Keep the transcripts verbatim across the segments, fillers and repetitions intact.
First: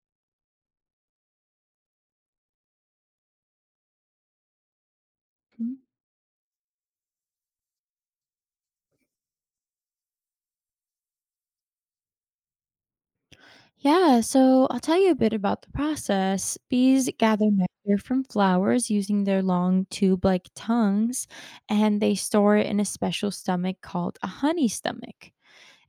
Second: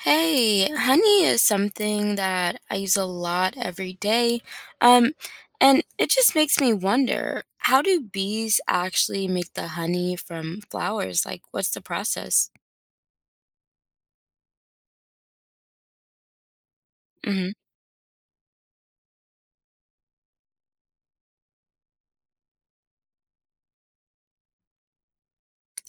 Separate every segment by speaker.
Speaker 1: Hey, honey is something that I use a lot every day. Um,
Speaker 2: Mhm.
Speaker 1: and it just makes me wonder, how do bees actually make the honey from flowers? Like, what's the process?
Speaker 2: Yeah, so I'll tell you a bit about the process. Bees
Speaker 1: Mm-hmm.
Speaker 2: gather nectar from flowers using their long tube like tongues, and they store it in a special stomach called a honey stomach.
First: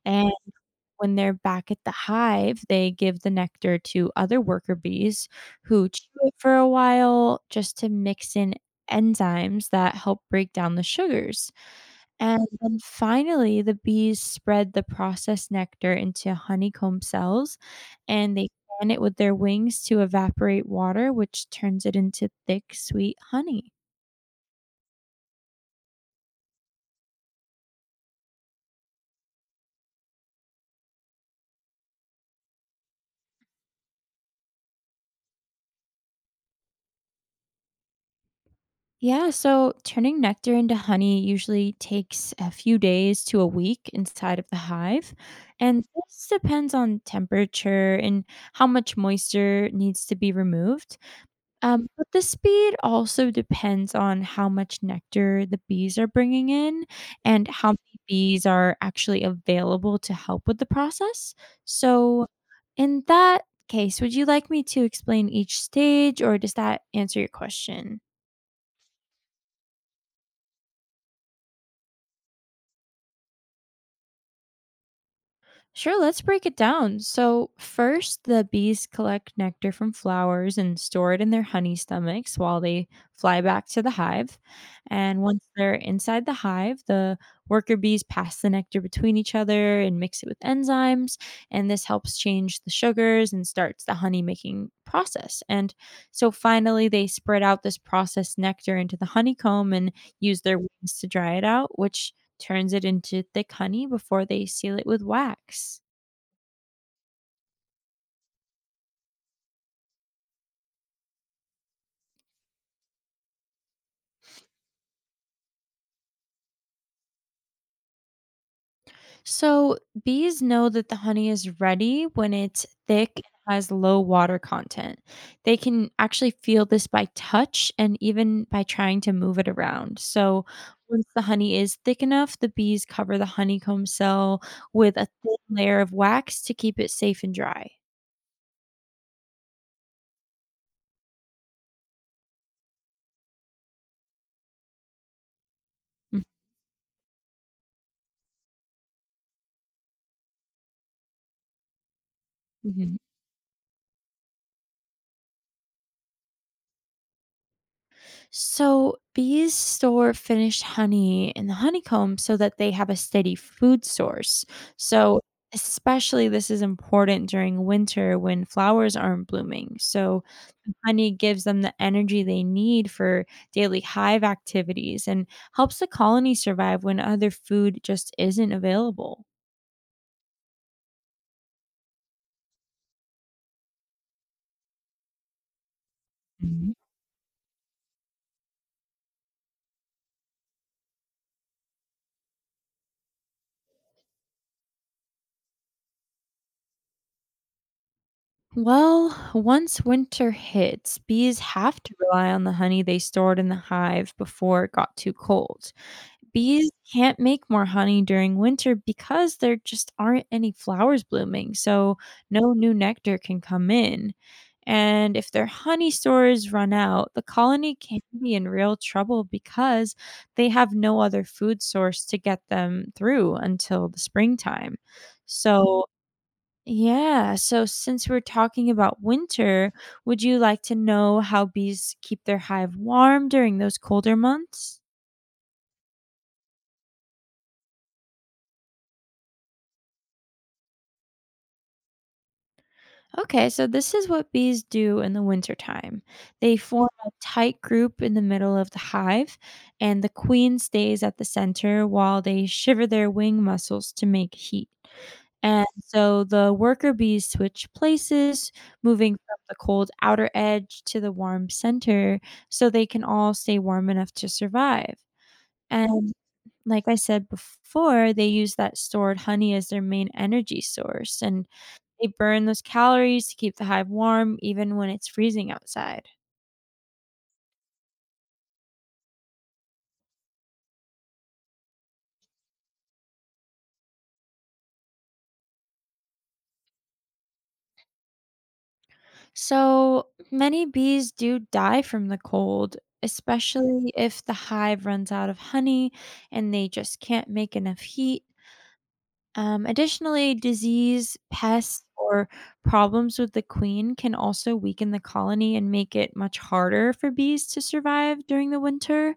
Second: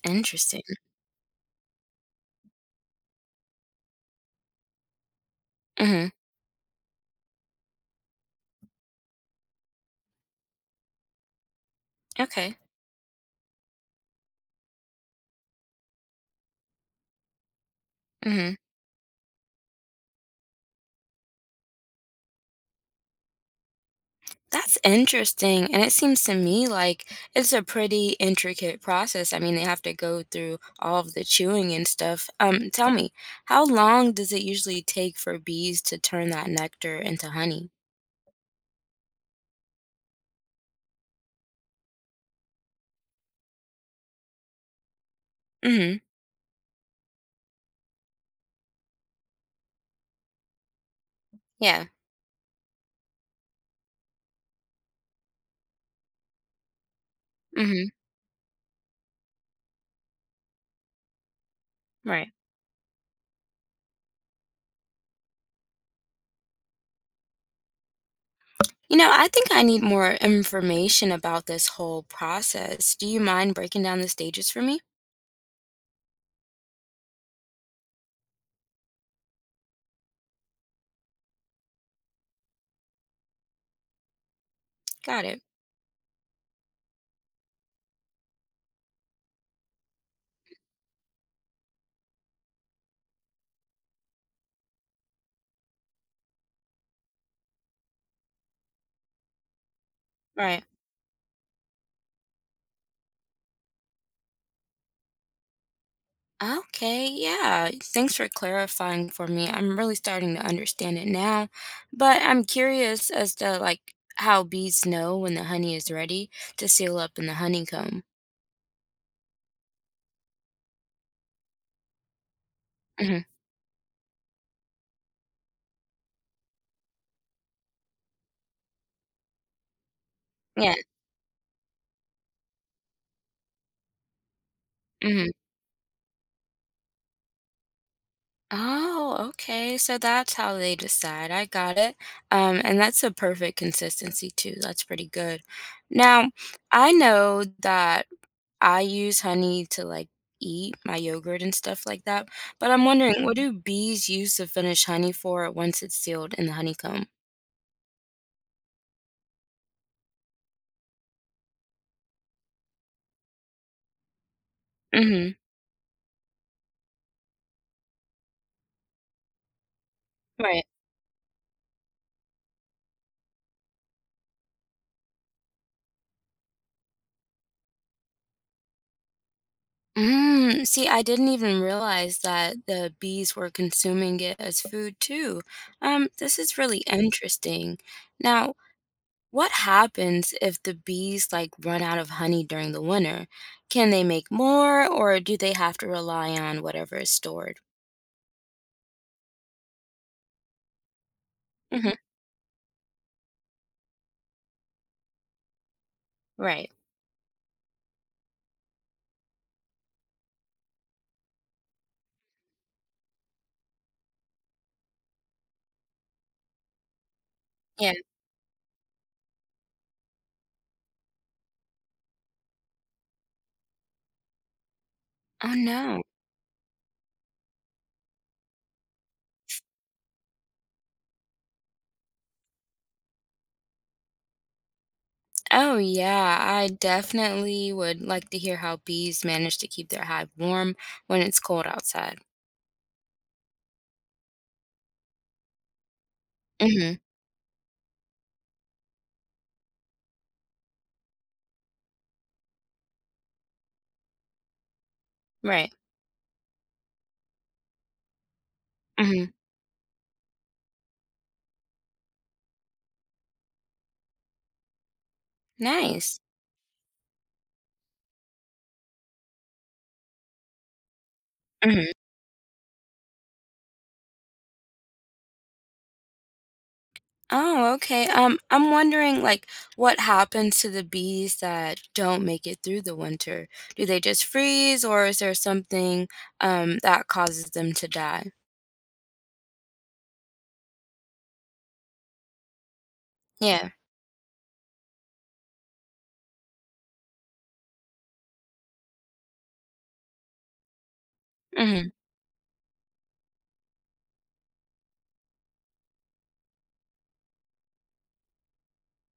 Speaker 2: And
Speaker 1: Interesting.
Speaker 2: when they're back at the hive, they give the nectar to other worker bees who
Speaker 1: Mm-hmm.
Speaker 2: chew it for a while just to mix in enzymes that help break down the sugars. And
Speaker 1: Okay.
Speaker 2: then finally, the bees spread the processed nectar into honeycomb cells and they
Speaker 1: Mm-hmm.
Speaker 2: fan it with their wings to evaporate water, which turns it into thick, sweet honey.
Speaker 1: That's interesting. And it seems to me like it's a pretty intricate process. I mean, they have to go through all of the chewing and stuff. Um, tell me, how long does it usually take for bees to turn that nectar into honey?
Speaker 2: Yeah, so turning nectar into honey usually takes a few days to a week inside of the hive. And
Speaker 1: Mm-hmm.
Speaker 2: this depends on temperature and how much moisture needs to be removed.
Speaker 1: Yeah.
Speaker 2: Um, but the speed also depends on how much nectar the bees are bringing in and how
Speaker 1: Mhm.
Speaker 2: many bees are actually available to help with the process. So,
Speaker 1: Right.
Speaker 2: in that case, would you like me to explain each stage or does that answer your question?
Speaker 1: You know, I think I need more information about this whole process. Do you mind breaking down the stages for me?
Speaker 2: Sure, let's break it down. So, first, the bees collect nectar from flowers and store it in their honey stomachs while they fly back to the hive. And
Speaker 1: Got it.
Speaker 2: once they're inside the hive, the worker bees pass the nectar between each other and mix it with enzymes. And this helps change the sugars and starts the honey making process. And so, finally, they spread out this processed nectar into the honeycomb and use their
Speaker 1: Right.
Speaker 2: wings to dry it out, which turns it into thick honey before they seal it with wax.
Speaker 1: Okay, yeah. Thanks for clarifying for me. I'm really starting to understand it now, but I'm curious as to like how bees know when the honey is ready to seal up in the honeycomb.
Speaker 2: So, bees know that the honey is ready when it's thick
Speaker 1: Hmm.
Speaker 2: and has low water content. They can actually feel this by touch and even by trying to move it around. So,
Speaker 1: Yeah.
Speaker 2: once the honey is thick enough, the bees cover the honeycomb cell with a
Speaker 1: Mhm.
Speaker 2: thin layer of wax to keep it safe and dry.
Speaker 1: Oh, okay. So that's how they decide. I got it. Um, and that's a perfect consistency too. That's pretty good. Now, I know that I use honey to like eat my yogurt and stuff like that, but I'm
Speaker 2: Mhm.
Speaker 1: wondering, what, mhm, do bees use the finished honey for once it's sealed in the honeycomb?
Speaker 2: So, bees store finished honey in the honeycomb so that they have a steady food source. So,
Speaker 1: Hmm.
Speaker 2: especially this is important during winter when flowers aren't blooming. So,
Speaker 1: Right.
Speaker 2: the honey gives them the energy they need for daily hive activities and helps the colony survive when other food just isn't available.
Speaker 1: Mm, see, I didn't even realize that the bees were consuming it as food too. Um, this is
Speaker 2: Mhm.
Speaker 1: really interesting. Now, what happens if the bees like run out of honey during the winter? Can they make more or do they have to rely on whatever is stored?
Speaker 2: Well, once winter hits, bees have
Speaker 1: Hmm.
Speaker 2: to rely on the honey they stored in the hive before it got too cold.
Speaker 1: Right.
Speaker 2: Bees can't make more honey during winter because there just aren't any flowers blooming, so no new nectar can come in. And if their honey stores run out, the colony
Speaker 1: Yeah.
Speaker 2: can be in real trouble because they have no other food source to get them through until the springtime.
Speaker 1: Oh
Speaker 2: So,
Speaker 1: no.
Speaker 2: yeah, so since we're talking about winter, would you like to know how bees keep their hive warm during those colder months?
Speaker 1: Oh yeah, I definitely would like to hear how bees manage to keep their hive warm when it's cold outside.
Speaker 2: Okay, so this is what bees do in the wintertime. They form
Speaker 1: Hmm.
Speaker 2: a tight group in the middle of the hive, and the queen stays at the center while they shiver their wing muscles to make heat. And
Speaker 1: Right.
Speaker 2: so the worker bees switch places, moving
Speaker 1: Hmm.
Speaker 2: from the cold outer edge to the warm center so they can all stay warm enough to survive. And
Speaker 1: Nice.
Speaker 2: like I said before, they use that stored honey as their main energy source. And
Speaker 1: Mhm.
Speaker 2: they burn those calories to keep the hive warm even when it's freezing outside.
Speaker 1: Oh, okay. Um, I'm wondering, like, what happens to the bees that don't make it through the winter? Do they just freeze, or is there something um that causes them to die?
Speaker 2: So many bees do die from the cold,
Speaker 1: Yeah.
Speaker 2: especially if the hive runs out of honey and they just can't make enough heat. Um, additionally, disease, pests,
Speaker 1: Mm-hmm.
Speaker 2: or problems with the queen can also weaken the colony and make it much harder for bees to survive during the winter.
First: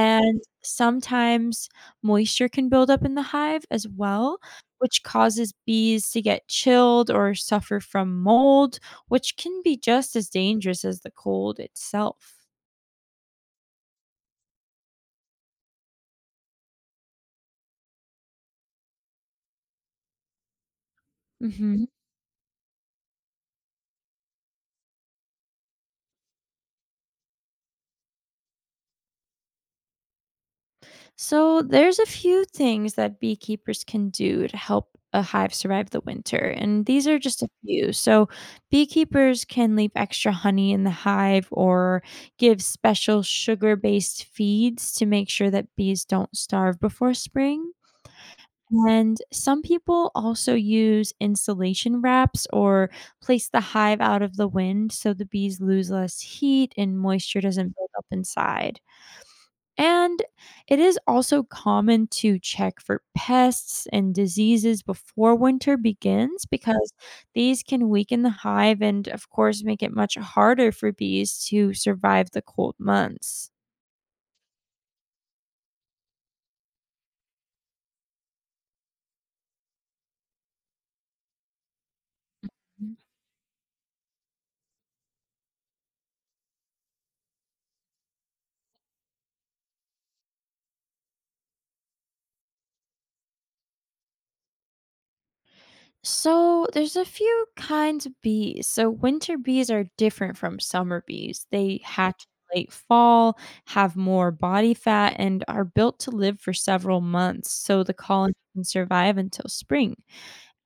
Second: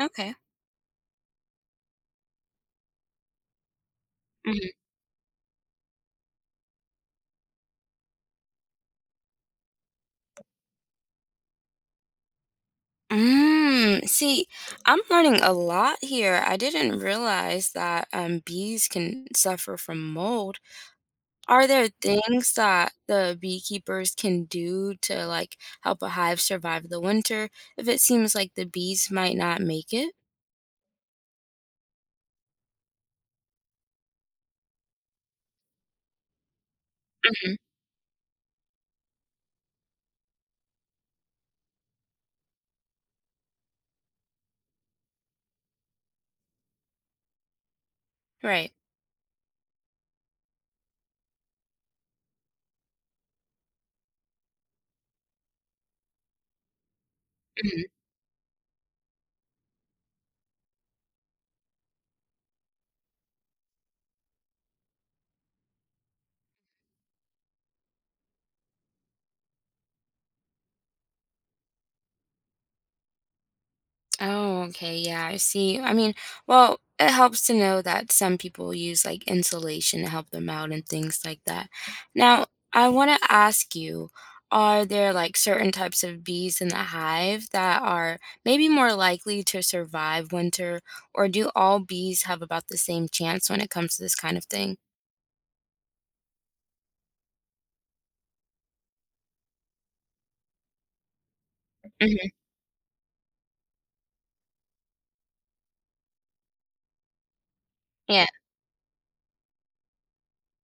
Speaker 1: Okay.
Speaker 2: sometimes moisture can build up in the hive as well,
Speaker 1: Hmm.
Speaker 2: which causes bees to get chilled or suffer from mold, which can be just as dangerous as the cold itself.
Speaker 1: Mm, see, I'm learning a lot here. I didn't realize that um bees can suffer from mold. Are
Speaker 2: Mhm.
Speaker 1: there things that the beekeepers can do to like help a hive survive the winter if it seems like the bees might not make it?
Speaker 2: So there's a few things that beekeepers can do to help a hive survive the winter, and these are just a
Speaker 1: Mhm.
Speaker 2: few. So beekeepers can leave extra honey in the hive or give special sugar-based feeds to make sure that bees don't starve before spring.
Speaker 1: Right.
Speaker 2: And some people also use insulation wraps or place the hive out of the wind so the bees lose less heat and moisture doesn't
Speaker 1: Mhm.
Speaker 2: build up inside. And it is also common to check for pests and diseases before winter begins because these can weaken the hive and, of course, make it much harder for bees to survive the cold months.
Speaker 1: Oh, okay. Yeah, I see. I mean, well, it helps to know that some people use like insulation to help them out and things like that. Now, I want to ask you, are there like certain types of bees in the hive that are maybe more likely to survive winter, or do all bees have about the same chance when it comes to this kind of thing?
Speaker 2: So there's a few kinds of bees. So winter bees are different from summer bees. They hatch
Speaker 1: Hmm.
Speaker 2: in late fall, have more body fat, and are built to live for several months so the
Speaker 1: Yeah.
Speaker 2: colony can survive until spring.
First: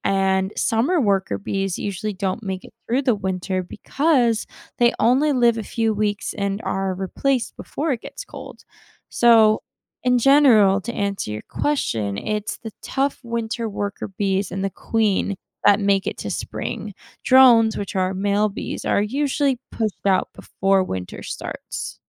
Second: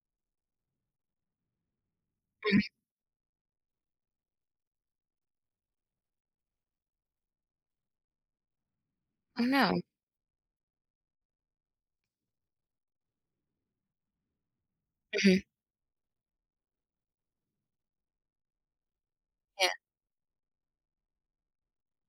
Speaker 2: And summer worker bees usually don't
Speaker 1: Mhm.
Speaker 2: make it through the winter because they only live a few weeks and are replaced before it gets cold.
Speaker 1: Oh
Speaker 2: So,
Speaker 1: no.
Speaker 2: in general, to answer your question, it's the tough winter worker bees and the queen
Speaker 1: Mhm.
Speaker 2: that make it to spring. Drones, which are male bees, are usually pushed out before winter starts.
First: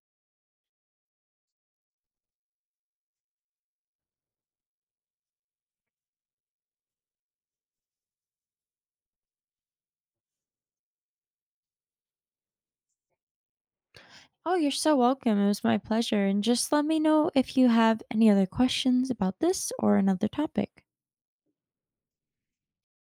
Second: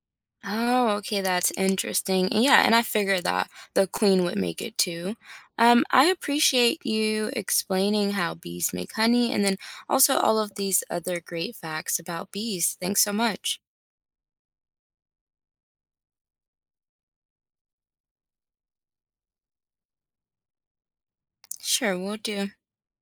Speaker 1: Oh, okay, that's interesting. And yeah, and I figured that the queen would make it too. Um, I appreciate you explaining how bees make honey and then also all of these other great facts about bees. Thanks so much.
Speaker 2: Oh, you're so welcome. It was my pleasure. And just let me know if you have any other questions about this or another topic.
Speaker 1: Sure, we'll do.